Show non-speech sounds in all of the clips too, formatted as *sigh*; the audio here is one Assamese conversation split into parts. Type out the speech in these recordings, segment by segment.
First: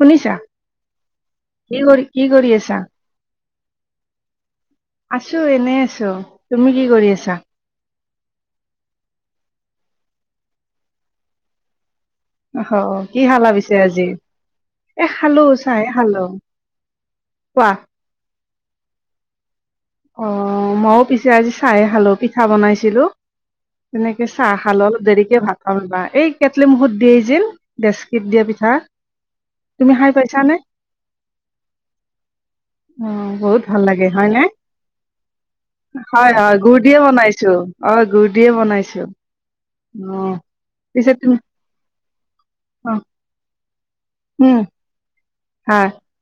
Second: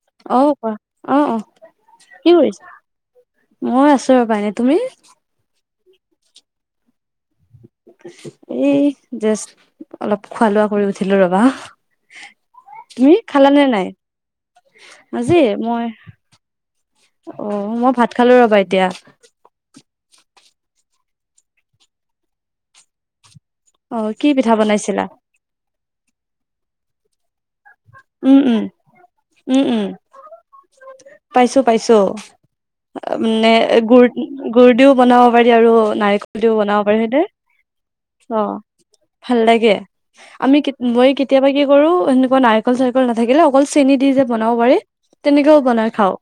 শুনিছা আহ কোৱা। অ অ, কি কৰি কি কৰি কৰিছ? আছা মই আছোঁ ৰবা, এ তুমি? আছোঁ, এনেই আছোঁ। তুমি কি কৰি আছা? এই জেষ্ট অলপ খোৱা লোৱা কৰি উঠিলো ৰবা অ তুমি কি খালা খালানে পিছে নাই? আজি এ আজি খালো চাহে মই খালো অ। কোৱা মই ভাত খালো ৰবা এতিয়া অ মও পিছে আজি চাহে খালো পিঠা বনাইছিলো। অ তেনেকে কি পিঠা চাহ খালো বনাইছিলা? অলপ দেৰিকে ভাত খাম ৰবা এই কেটলি মুখত দিয়েই যেন ডেস্কিট উম দিয়া উম পিঠা উম উম তুমি খাই পাইছানে? পাইছো পাইছো অ মানে বহুত ভাল গুৰ লাগে হয় নে গুৰ দিও বনাও পাৰি, আৰু হয় নাৰিকল দিও হয় গুৰ বনাব পাৰি দিয়ে সেইটো, বনাইছো গুৰ অ। দিয়ে বনাইছো ভাল লাগে, অ আমি মই পিছে তুমি কেতিয়াবা কি কৰোঁ এনেকুৱা নাৰিকল অ চাৰিকল নাথাকিলে অকল চেনি দি যে বনাব উম পাৰি, তেনেকেও হয় বনাই খাওঁ।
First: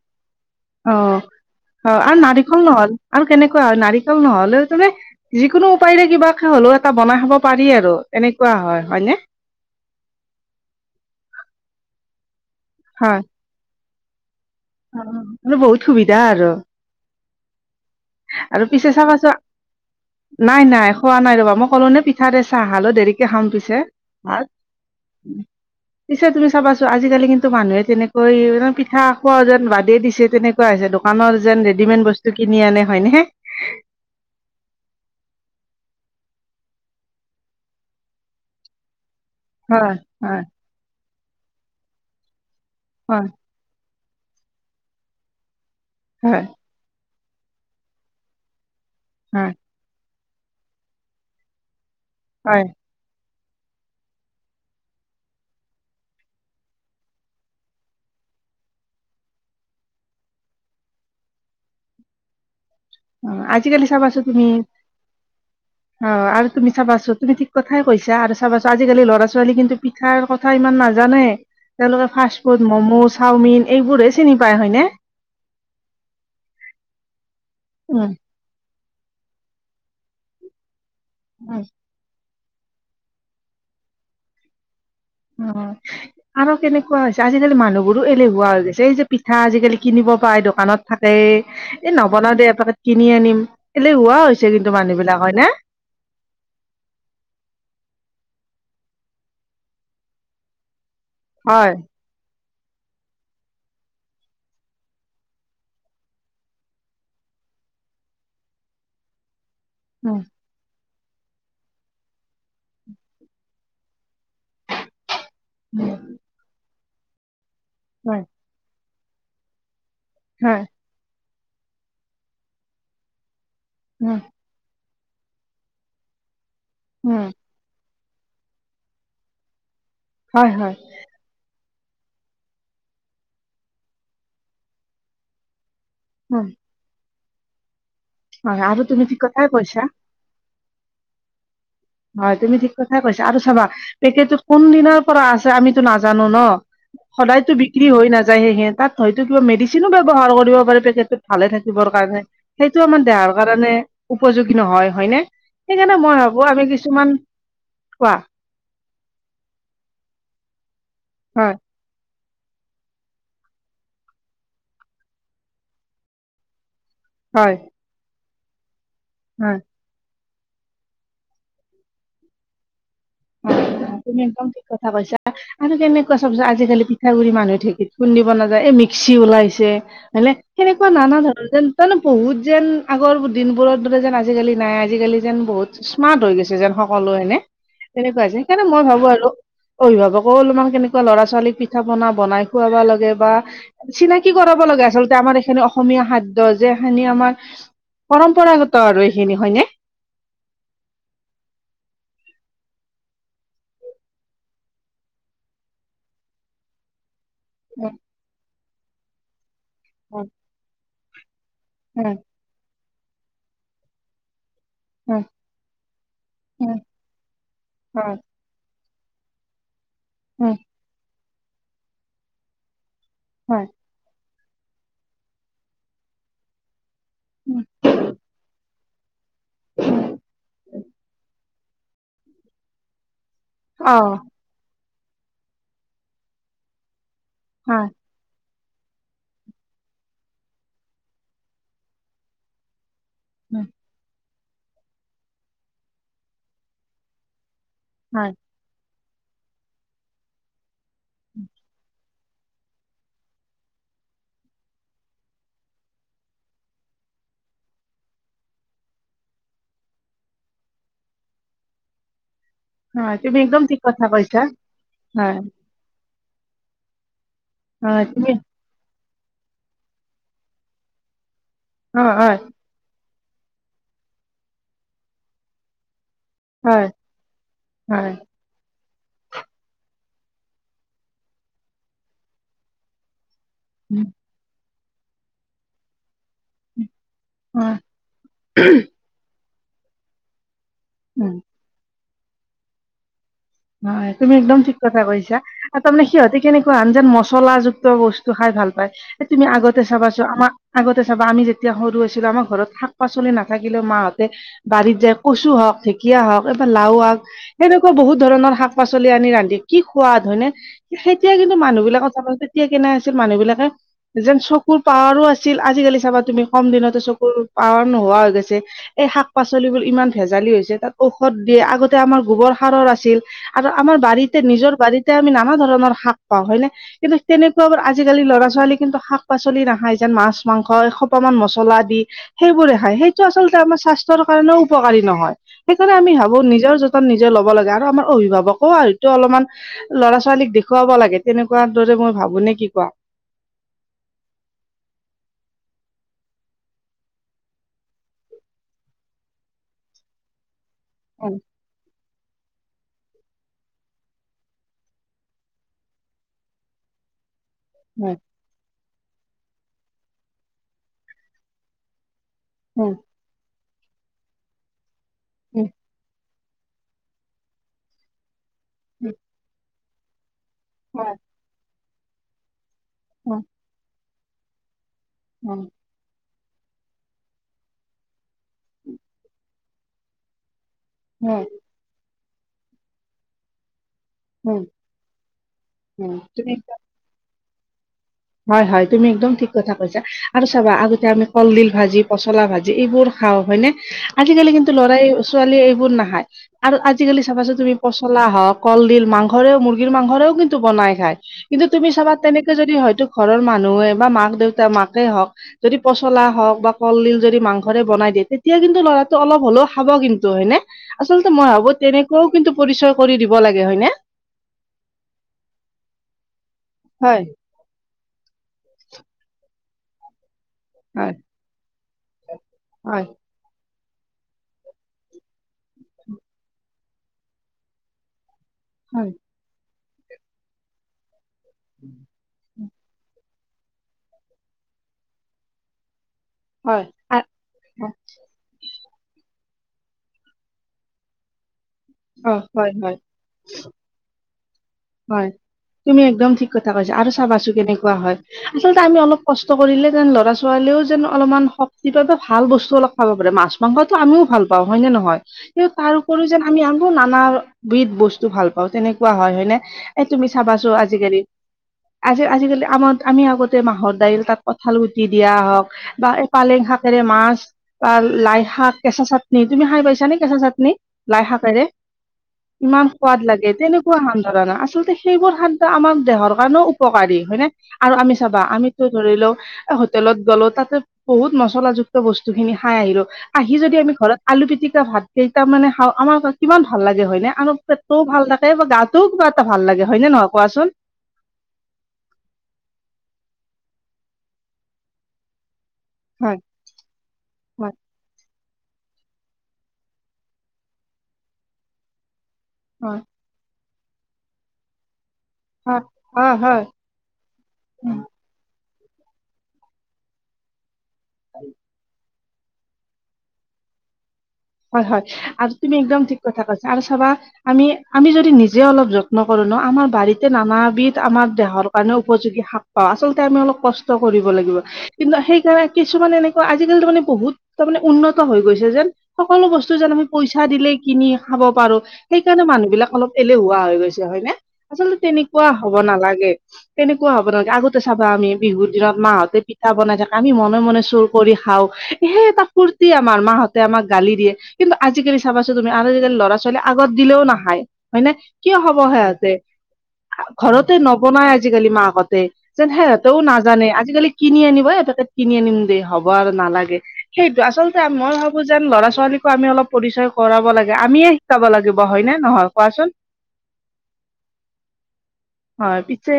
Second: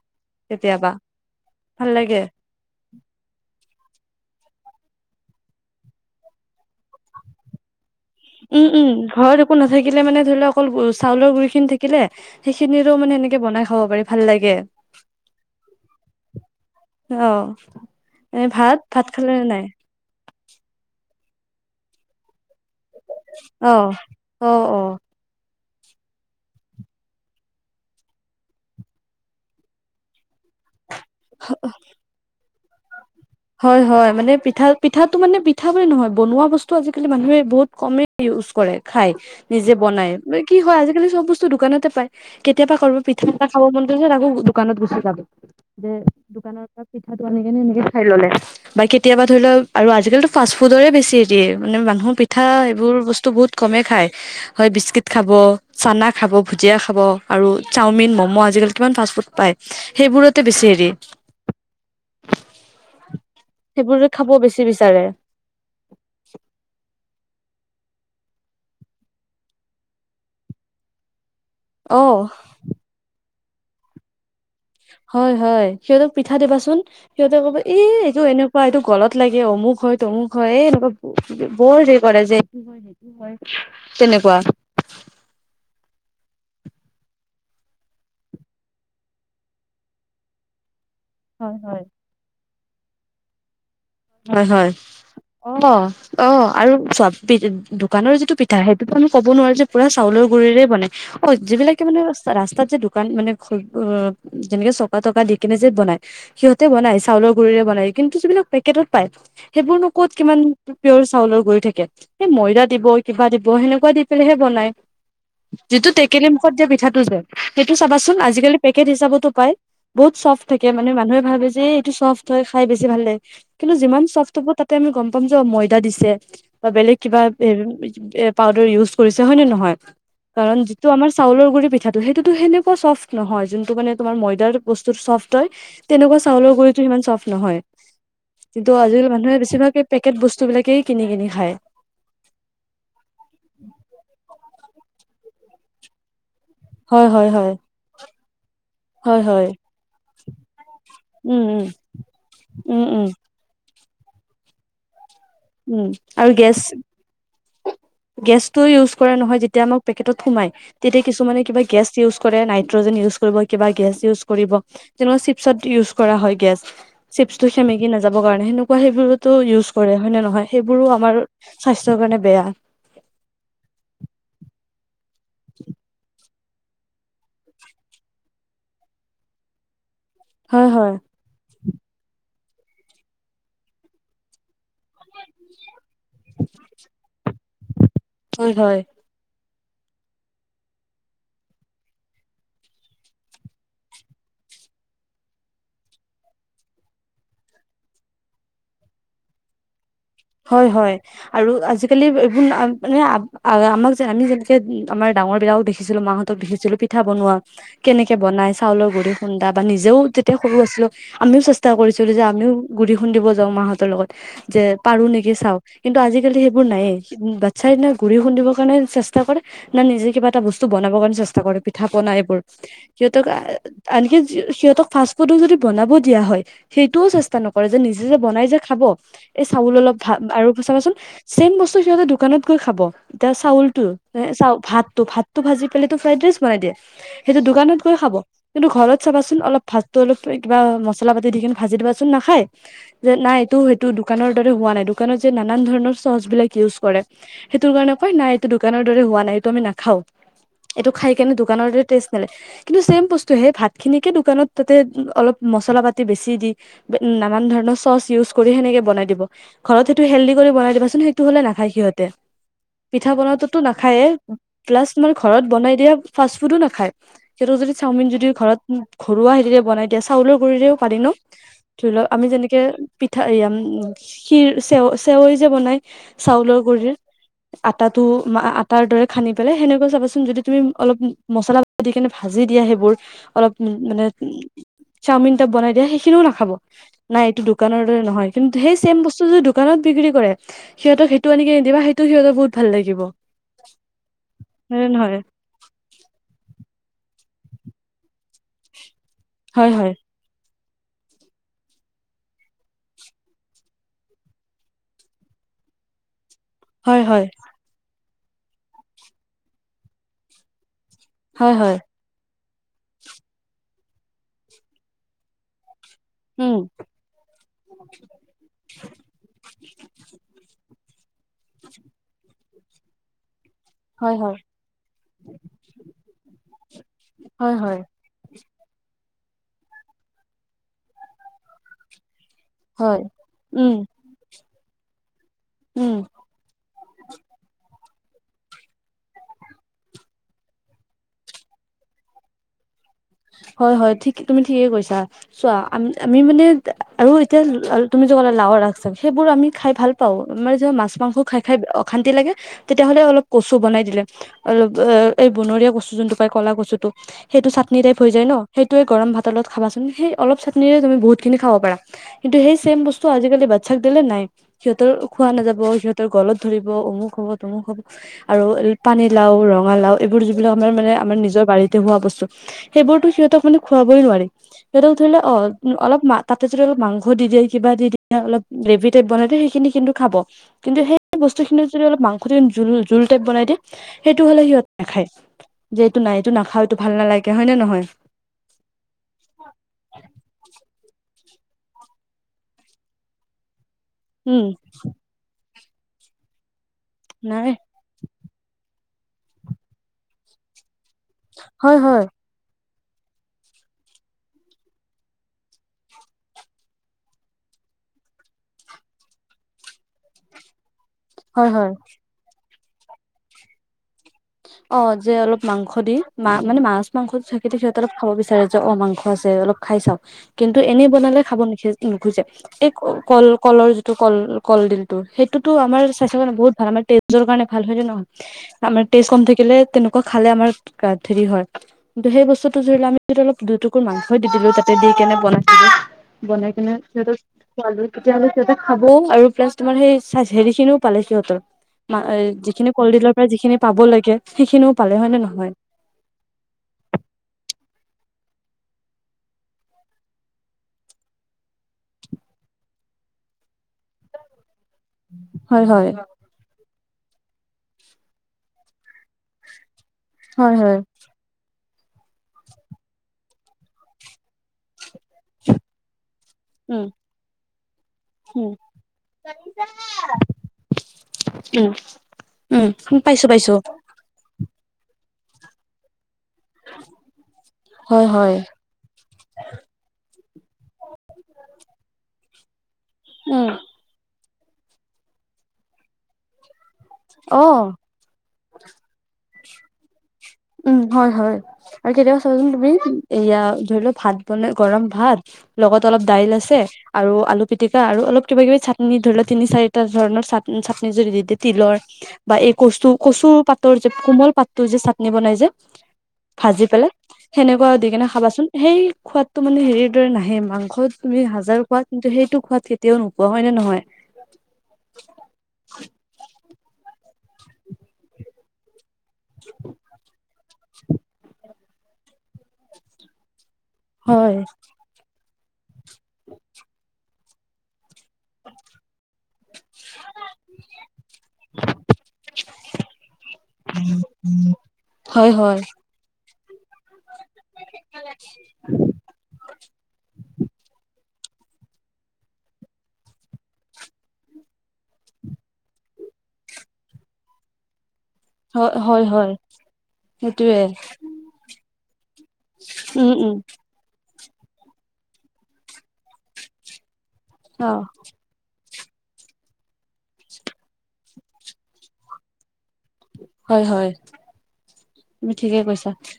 অ। হয়। আৰু নাৰিকল নহল আৰু কেনেকুৱা হয় নাৰিকল নহলেও তাৰ‌ মানে যিকোনো উপায়েৰে কিবাকে হলেও এটা বনাই খাব পাৰি আৰু এনেকুৱা উম হয় উম হয়নে ঘৰত একো নাথাকিলে মানে ধৰি লও অকল চালৰ গুৰি খিনি থা কিলে সেইখিনিতো মানে এনেকে বনাই খাব পাৰি ভাল লাগে। অ আৰু বহুত সুবিধা আৰু। অ এ আৰু ভাত পিছে ভাত খালে চাবাচোন নে নাই? নাই নাই খোৱা নাই ৰবা মই কলো নে পিঠাতে চাহ খালো দেৰিকে খাম অ পিছে ভাত। অ *inaudible* পিছে তুমি চাবাচো আজিকালি কিন্তু মানুহে তেনেকৈ পিঠা খোৱা যেন বাদে দিছে তেনে কোৱা হৈছে দোকানত যেন ৰেডিমেড বস্তু কিনি আনে হয় নে। হয়, হয় মানে পিঠা পিঠাটো মানে পিঠা বুলি নহয়, বনোৱা বস্তু আজিকালি মানুহে বহুত কমে ইউজ কৰে খায়। নিজে বনাই কি হয় আজিকালি চব বস্তু দোকানতে পাই কেতিয়াবা কাৰোবাৰ পিঠা হয় খাব মন কৰিছে তাকো দোকানত গুচি যাব যে হয় দোকানৰ পৰা পিঠাটো আনি কেনে এনেকে ললে বা কেতিয়াবা ধৰি হয় লও আৰু আজিকালো ফাষ্ট ফুডৰে বেছি দিয়ে মানে মানুহ পি পিঠা হয় এইবোৰ বস্তু বহুত কমেই খায়। হয়, বিস্কুট খাব চানা খাব ভুজিয়া খাব আৰু চাওমিন ম'ম' আজিকালি কিমান ফাষ্ট ফুড পায়। সেইবোৰতে বেছি হেৰি অ আজিকালি সেইবোৰে চাবাছোন খাব তুমি বেছি বিচাৰে অ আৰু তুমি চাবাচোন তুমি ঠিক কথাই কৈছা চাবাচো আজিকালি ল'ৰা ছোৱালী কিন্তু পিঠাৰ কথা ইমান নাজানে। অ তেওঁলোকে ফাষ্ট ফুড ম'ম চাওমিন এইবোৰে চিনি পায় হয়নে। হয়, হয় সিহঁতক পিঠা দিবা চোন সিহঁতে কব এ উম এইটো এনে কোৱা এইটো গলত লাগে অমুক হয়, তমুক হয়, এনেকোৱা উম। বৰ হেৰি কৰে যে এইটো হয় এনকা বহুত কৰে যে। তেনেকোৱা। অ। আৰু কেনেকোৱা হৈছে আজিকালি মানুহবোৰো এলেহুৱা হৈ গৈছে এই যে পিঠা আজিকালি কিনিব পাই দোকানত। থাকেই হয় হয় এ নবনাও দে এপাকেত কিনি আনিম এলেহুৱা হয় হৈছে হয় কিন্তু মানুহ বিলাক হয় নে। অ অ আৰু দোকানৰ যিটো পিঠা সেইটো আমি ক'ব নোৱাৰো যে পুৰা চাউলৰ গুৰিৰে বনাই। অ হয় যিবিলাকে মানে ৰাস্তাত যে দোকান মানে যেনেকে চকা তকা দি কিনে যে বনাই সিহঁতে বনাই চাউলৰ গুৰিৰে বনায় কিন্তু যিবিলাক পেকেটত পায় সেইবোৰনো ক'ত উম কিমান পিয়ৰ চাউলৰ গৰি থাকে সেই ময়দা দিব কিবা দিব সেনেকোৱা দি পেলাইহে বনাই উম যিটো টেকেলি মুখত দিয়া পিঠাটো যে, সেইটো চাবাচোন হয় আজিকালি পেকেট হিচাপতো পায়। বহুত চফ্ট হয় থাকে মানে মানুহে ভাবে যে এইটো চফ্ট হয়, চাই বেছি ভাল লাগে কিন্তু যিমান উম চফ্ট হ'ব তাত তেতিয়া আমি গম পাম যে অ ময়দা দিছে বা বেলেগ কিবা উম আছে এ পাউদাৰ ইউজ কৰিছে হয় নে নহয়, হয় কাৰণ হয় যিটো আমাৰ চাউলৰ গুৰি পিঠাটো সেইটোতো সেনেকোৱা চফ্ট নহয়, যোনটো মানে তোমাৰ ময়দাৰ বস্তুটো চফ্ট হয়। তেনেকোৱা উম চালৰ গুৰিটো সিমান চফ্ট নহয়। হয় কিন্তু আৰু তুমি আজিকালি ঠিক মানুহে কথাই কৈছা বেছিভাগে পেকেট বস্তুবিলাকে কিনি কিনি খায়। হয়, তুমি ঠিক কথাই কৈছা আৰু চাবা পেকেটটো কোন দিনৰ পৰা আছে আমিতো নাজানো ন। হয় হয় হয় সদায়তো বিক্ৰী হৈ নাযায়হে হে তাত হয়তো হয় কিবা হয় মেডিচিনো ব্যৱহাৰ কৰিব পাৰে পে ক্ষেত্ৰত উম ভালে উম থাকিবৰ কাৰণে সেইটো উম আমাৰ উম দেহাৰ। কাৰণে উপযোগী নহয়, হয়নে উম সেইকাৰণে মই আৰু ভাবো গেছ আমি কিছুমান কোৱা গেছটো ইউজ কৰা নহয়, যেতিয়া আমাৰ পেকেটত সোমাই তেতিয়া কিছুমানে হয় কিবা গেছ ইউজ কৰে নাইট্ৰজেন ইউজ কৰিব, কিবা গেছ ইউজ কৰিব। যেনেকোৱা চিপছত ইউজ কৰা হয় গেছ। চিপতটো হয় সেমেকি নাযাবৰ কাৰণে সেনেকোৱা সেইবোৰতো হয় ইউজ কৰে। হয়নে, নহয়, সেইবোৰো আমাৰ স্বাস্থ্যৰ কাৰণে বেয়া। অ-অ, তুমি একদম ঠিক কথা কৈছা আৰু কেনে কস্ট সবছে আজিকালি পিঠাগুৰি মানুহে ঢেঁকীত খুন্দিব নাযায়, এই মিক্সি ওলাইছে। মানে হয় সেনেকুৱা হয় নানা ধৰণ যেন, তাৰমানে বহুত যেন, আগৰ দিনবোৰৰ দৰে যেন আজিকালি নাই। আজিকালি যেন বহুত স্মাৰ্ট হৈ গৈছে যেন সকলো হয়নে? তেনেকুৱা হৈছে, হয় সেইকাৰণে হয় মই ভাবো আৰু। অভিভাৱক অলপমান কেনেকুৱা ল'ৰা- ছোৱালীক পিঠা পনা বনাই খোৱাব লাগে বা চিনাকি কৰাব লাগে। আচলতে আমাৰ এইখিনি অসমীয়া খাদ্যৰ যে, এইখিনি আমাৰ পৰম্পৰাগত আৰু এইখিনি হয় নে? হয়-হয়। আৰু আজিকালি এইবোৰ মানে আ আমাক যে, আমি যেনেকে আমাৰ ডাঙৰ বিলাকও দেখিছিলোঁ, মাহঁতক দেখিছিলো। ছিলো পিঠা বনোৱা। কেনেকে বনাই? চাউলৰ গুড়ি খুন্দা বা নিজেও হয় যেতিয়া সৰু আছিলো। আমিও চেষ্টা- চেষ্টা কৰিছিলো হয় যে, আমিও গুড়ি খুন্দিব যাওঁ, মাহঁতৰ লগত। যে পাৰো নেকি চাওঁ? কিন্তু আজিকালি সেইবোৰ হয় নাইয়ে। বাচ্ছা এটা গুড়ি হয় খুন্দিবৰ কাৰণে চেষ্টা চেষ্টা কৰে না নিজে কিবা এটা বস্তু বনাব কাৰণে চেষ্টা কৰে, পিঠা-পনা এইবোৰ। সিহঁতক হয় আনকি সিহঁতক ফাষ্ট ফুডো যদি বনাব দিয়া হয় সেইটোও চেষ্টা হয় নকৰে। যে নিজে যে বনাই যে খাব। এই চাউল অলপ ভা আৰু চাবাচোন চেম বস্তু সিহঁতে দোকানত গৈ খাব। এতিয়া অ চাউলটো, চাওঁক ভাতটো, ভাতটো ভাজি পেলায় টো ফ্ৰাইড ৰাইচ বনাই দিয়ে। সেইটো দোকানত হয় গৈ খাব। কিন্তু ঘৰত চাবাচোন অলপ ভাতটো, অলপ কিবা মছলা পাতি দি কিনে ভাজি দিবাচোন নাখায়। যে নাই এইটো হয় সেইটো দোকানৰ দৰে হোৱা নাই। দোকানত যে নানান ধৰণৰ চচ বিলাক ইউচ কৰে। সেইটো কাৰণে উপায় নাই হয় এইটো দোকানৰ দৰে হোৱা নাই। এইটো আমি নাখাওঁ। এইটো খাই কেনে দোকানৰ দৰে টেষ্ট বেলেগ কিন্তু চেম বস্তু হে ভাত খিনিকে দোকানত তাতে অলপ মছলা পাতি বেছি দি নানান ধৰণৰ চচ ইউজ কৰি সেনেকে বনাই। দিব। ঘৰত সেইটো হেল্ডদি কৰি বনাই দিবাচোন, সেইটো হ'লে নাখায় সিহঁতে। পিঠা হয় তুমি বনাততো একদম ঠিক নাখায়ে, কথা কৈছা প্লাছ মই হয় ঘৰত বনাই দিয়া ফাষ্ট ফুডো নাখায়। সিহঁতক যদি হয় চাওমিন যদি তুমি ঘৰত ঘৰুৱা হেৰিৰে বনাই দিয়া, চাউলৰ গুড়িৰেও পাৰি ন। ধৰি লওঁক হয় আমি হয় যেনেকে- পিঠা এৰিয়াম, খিৰ, চে চেৱৈ যে বনাই। চাউলৰ হয় গুড়িৰৰ আটাতো হয় আ তাৰ দৰে সানি পেলাই, সেনেকৈ চাবচোন যদি তুমি অলপ মচলা দি কেনে ভাজি দিয়া, সেইবোৰ অলপ। উম' মানে উম' চাওমিন টপ বনাই দিয়া সেইখিনিও নাখাব। নাই এইটো হয় দোকানৰ দৰে নহয়। কিন্তু সেই চেম বস্তু যদি দোকানত বিক্ৰী কৰে, সিহঁতক সেইটো আনিকেনে দিবা, সেইটো সিহঁতক বহুত ভাল লাগিব। হয়, তুমি একদম ঠিক হয়নে কথা নহয় কৈছা। তাত তাৰমানে সিহঁতি কেনেকুৱা আজ্ঞাত মছলাযুক্ত বস্তু খাই ভাল পায়। এ তুমি হয় আগতে হয় চাবাচোন। টো আমাক আগতে চাবা আমি যেতিয়া সৰু আছিলো, আমাৰ ঘৰত শাক-পাচলি নাথাকিলেও মাহঁতে - বাৰীত যায় কচু হওঁক, ঢেঁকীয়া হওঁক। এ লাও হয় আগ, হয় সেনেকুৱা বহুত ধৰণৰ শাক-পাচলি আনি ৰান্ধি কি সোৱাদ হয়নে। তেতিয়াই হয় কিন্তু হয় মানুহ বিলাকত চাব দে তেতিয়া কেনে আছিল মানুহ বিলাকে, যেন চকুৰ পাৱাৰো আছিল। আজিকালি চাবা তুমি উম কম দিনতে চকুৰ পাৱাৰ নোহোৱা হৈ গৈছে। এই শাক-পাচলিবোৰ ইমান ভেজালি হৈছে তাত ঔষধ দিয়ে। আগতে আমাৰ গোৱৰ সাৰৰ আছে। আছিল। আৰু আমাৰ হয় হয় বাৰীতে, নিজৰ বাৰীতে, আমি নানা ধৰণৰ শাক পাওঁ, হয় নে? কিন্তু হয় তেনেকুৱা হয় আ- আজিকালি ল'ৰা-ছোৱালী কিন্তু শাক-পাচলি নাখায়, যেন মাছ মাংস এসোপামান মছলা দি সেইবোৰে খাই, হয় সেইটো আচলতে উম আমাৰ স্বাস্থ্যৰ কাৰণেও উপকাৰী নহয় সেইকাৰণে উম আমি ভাবোঁ', নিজৰ যতন নিজে ল'ব লাগে আৰু আমাৰ অভিভাৱকো সেইটো অলপমান', ল'ৰা ছোৱালীক দেখুৱাব লাগে তেনেকুৱা দৰে মই ভাবোঁ নে কি কোৱা? হয়', হয়', ঠিক', তুমি ঠিকে কৈছা', চোৱা আ আমি মানে আৰু এতিয়া তুমি যে ক'লা লাওৰ আগ-চাগ, সেইবোৰ আমি খাই ভাল পাওঁ, আমাৰ যে মাছ মাংস উম খাই-খাই অশান্তি লাগে। তেতিয়াহ'লে অলপ কচু বনাই দিলে, অ, এই বনৰীয়া কচু যোনটো পাই ক'লা কচুটো সেইটো চাতনি চাটনি টাইপ হৈ যায় ন। সেইটোৱে গৰম ভাতৰ লগত খাবাচোন। সেই অলপ চাটনিৰে তুমি বহুত খিনি খাব পাৰা। কিন্তু সেই ছেম উম বস্তু আজিকালি বাচ্ছাক দিলে নাই সিহঁতৰ খোৱা নাযাব, উম সিহঁতৰ গলত', ধৰিব, অমুক হ'ব, তুমুক হ'ব আৰু পানী উম লাও, ৰঙা লাও', এইবোৰ যিবিলাক আমাৰ মানে, আমাৰ নিজৰ বাৰীতে হোৱা বস্তু সেইবোৰতো উম সিহঁতক মানে খুৱাবই নোৱাৰি, ' সিহঁতে ধৰিল অ', - উম', অলপ মাত', তাতে যদি অলপ মাংস দি দিয়ে, কিবা দি দিয়ে, অলপ গ্ৰেভি টাইপ বনাই দিয়ে সেইখিনি কিন্তু খাব, কিন্তু সেই', এই উম বস্তু খিনি যদি অলপ মাংসদি জোল-জোল টাইপ বনাই দিয়ে', সেইটো হ'লে উম সিহঁত নাখায়, যে এইটো উম নাই এইটো তুমি নাখাওঁ এইটো ভাল নালাগে হয় নে নহয়', হয়', হয়', তুমি একদম ঠিক কথা কৈছা আৰু চাবা আগতে আমি কলডিল ভাজি পচলা ভাজি এইবোৰ', খাওঁ হয় নে, উম আজিকালি কিন্তু ল'ৰাই ছোৱালীয়ে এইবোৰ নাখায় আৰু আজিকালি নাই চাবাচোন তুমি', পচলা হওঁক, কলডিল মাংসৰেও মুৰ্গীৰ মাংসৰেও কিন্তু বনাই খায় কিন্তু হয় তুমি হয় চাবা তেনেক', যদি হয়তো ঘৰৰ মানুহে বা মাক দেউতা মাকে হওঁক', যদি পচলা হওঁক বা কলডিল যদি মাংসৰে বনাই দিয়ে তেতিয়া কিন্তু ল'ৰাটো অলপ হলেও খাব কিন্তু হয়নে', আচলতে হয় মই হয়। ভাবোঁ তেনেকুৱাও কিন্তু পৰিচয় কৰি দিব লাগে হয় নে', অ', যে অলপ মাংস দিওঁ, মা', -মানে মাছ মাংস হয়, থ', কিন্তু সিহঁত অলপ খাব বিচাৰে যে অ', মাংস আছে অলপ খাই চাওঁক', কিন্তু এনেই হয়, বনালে খাব নিখজ-নুখুজে এই ক', হয়, -কল', কলৰ যিটো কল-কলডিলটো সেইটোতো আমাৰ স্বাস্থ্যৰ কাৰণে বহুত ভাল আমাৰ তেজৰ কাৰণে ভাল হয় নে নহয়', আমাৰ তেজ হয়, কম থাকিলে, তেনেকুৱা খালে আমাৰ গাত হেৰি হয় কিন্তু সেই বস্তুটো', সেইটো ধৰিলোৱা আমি দুটুকুৰ মাংসই দি দিলোঁ তাতে দি কেনে বনাইছিলোঁ', বনাই কিনে হয়, সিহঁতক আ খোৱালো অ', তেতিয়াহ'লে', সিহঁতে খাবও আৰু প্লাছ তোমাৰ সেই হেৰি খিনিও পালে সিহঁতৰ', মা', - এই', অ', হয়, যিখিনি হয়। কলডিলৰ পৰা যিখিনি পাব লাগে সেইখিনিও পালে হয় নে নহয়', তুমি একদম ঠিক কথা কৈছা আৰু চাবাচোন কেনেকুৱা হয়', আচলতে আমি অলপ কষ্ট কৰিলে যেন ল'ৰা ছোৱালীও যেন অলপমান শক', কেতিয়াবা ভাল বস্তু অলপ খাব পাৰে মাছ মাংসটো আমিও ভাল পাওঁ হয় নে নহয় হয় কিন্ত হয় তাৰ উপৰিও যেন', আমি আকৌ নানা বিধ বস্তু ভাল পাওঁ তেনেকুৱা হয়', - হয় নে', এই', তুমি হয় চাবাচো হয় আজিকালি, আজি-আজিকালি আমাৰ, আমি আগতে মাহৰ দাইল তাত', কঁঠাল গুটি দিয়া হওঁক বা এই পালেং উম শাকেৰে মাছ', তা', লাই উম শাক কেঁচা চাটনি তুমি খাই পাইছানে কেঁচা চাটনি লাইশাকেৰে', উম ইমান উম সোৱাদ পাইছো লাগে পাইছো তেনেকু', খোৱা মান ধাৰণা আচলতে সেইবোৰ খাদ্য আমাৰ দেহৰ কাৰণেও উপকাৰী হয় নে আৰু হয় আমি হয় চাবা আমি', ত', ধৰি লও, এই হোটেলত গ'লো তাতে বহুত মছলা যুগ', যুগত, বস্তু খিনি খাই আহিলোঁ, উম আহি যদি আমি ঘৰত আলু পিটিকা ভাত কেইটা মানে খাওঁ আমাৰ', কিমান ভাল লাগে হয়নে আন অ পেটটোও ভাল থাকে বা গাটোও কিবা এটা ভাল লাগে হয়নে নহয়', কোৱাচোন উম', হয়', - হয়', আৰু কেতিয়াবা চাবাচোন তুমি এয়া ধৰি লোৱা ভাত বনাই গৰম ভাত', লগত অলপ দাইল হয় আছে', আৰু আলু হয় পিটিকা আৰু অলপ কিবা কিবি চাটনি, ধৰি লোৱা তিনি চাৰিটা ধৰণৰ চাটনি যদি দি দিয়ে তিলৰ', বা এই কচতু', হয় -কচু পাতৰ যে কোমল পাতটো যে চাটনি বনাই যে', হয় হয় ভাজি পেলাই, সেনেকুৱা দি হয় কেনে খাবাচোন', সেই খোৱাদটো মানে হেৰিৰ দৰে নাহে মাংস তুমি হাজাৰ খোৱ কিন্তু সেইটো খোৱাদ', তেওঁ নোপোৱা হয় নে নহয়? হয় হয় আজি তুমি একদম ঠিক কথা কৈছা আৰু চাবা আমি আমি যদি নিজে অলপ। নকৰো ন আমাৰ বাৰীতে নানাবিধ আমাৰ দেহৰ কাৰণে উপযোগী শাক পাওঁ আচলতে আমি অলপ কষ্ট। কষ্ট কৰিব হয়, লাগিব কিন্তু সেইকাৰণে কিছুমান এনেকুৱা আজিকালি মানে বহুত তাৰ মানে উন্নত হৈ গৈছে যেন সকলো বস্তু যেন আমি পইচা দিলে কিনি খাব পাৰো। সেইকাৰণে মানুহ বিলাক অলপ এলেহুৱা হৈ গৈছে হয়নে আচলতে হয় তেনেকুৱা হয়, হ'ব নালাগে', তেনেকুৱা হ'ব নহয়, আগতে চাব আমি বিহুৰ দিনত', মাহঁতে পিঠা বনাই থাকে আমি মনে মনে চুৰ কৰি খাওঁ সেই এটা ফুৰ্তি আমাৰ মাহঁতে আমাক', গালি দিয়ে, কিন্তু আজিকালি চাবাচোন তুমি আৰু আজিকালি ল'ৰা ছোৱালী আগত দিলেও নাখায়, হয় নে', কিয় হয় হবহে হয় হয় আজি সেইটোয়ে ঘৰতে নবনাই আজিকালি মাকহতে যেন হে উম সিহঁতেও উম নাজানে আজিকালি কিনি আনিব ঐ পেকেট কিনি আনিম দেই হ'ব আৰু নালাগে সেইটো অ আচলতে মই ভাব যেন ল'ৰা ছোৱালীকো আমি অলপ পৰিচয় কৰাব লাগে আমিয়ে শিকাব লাগিব হয়নে নহয় কোৱাচোন হয় হয় তুমি ঠিকেই হয় কৈছা পিছে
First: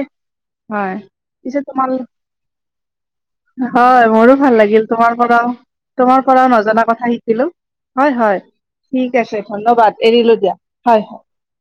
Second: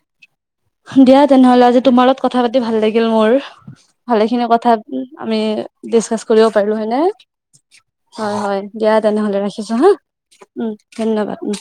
হয় দিয়া পিছে তেনেহলে আজি তোমাৰ লগত কথা পাতি ভাল লাগিল মোৰ হয় ভালে মোৰো খিনি ভাল কথা লাগিল তোমাৰ আমি পৰাও তোমাৰ ডিছকচ কৰিব পৰাও পাৰিলো নজনা হয় নে? কথা শিকিলো হয় হয় দিয়া ঠিক তেনেহলে আছে ৰাখিছো হা ধন্যবাদ এৰিলো দিয়া উম হয় ধন্য বাদ উম।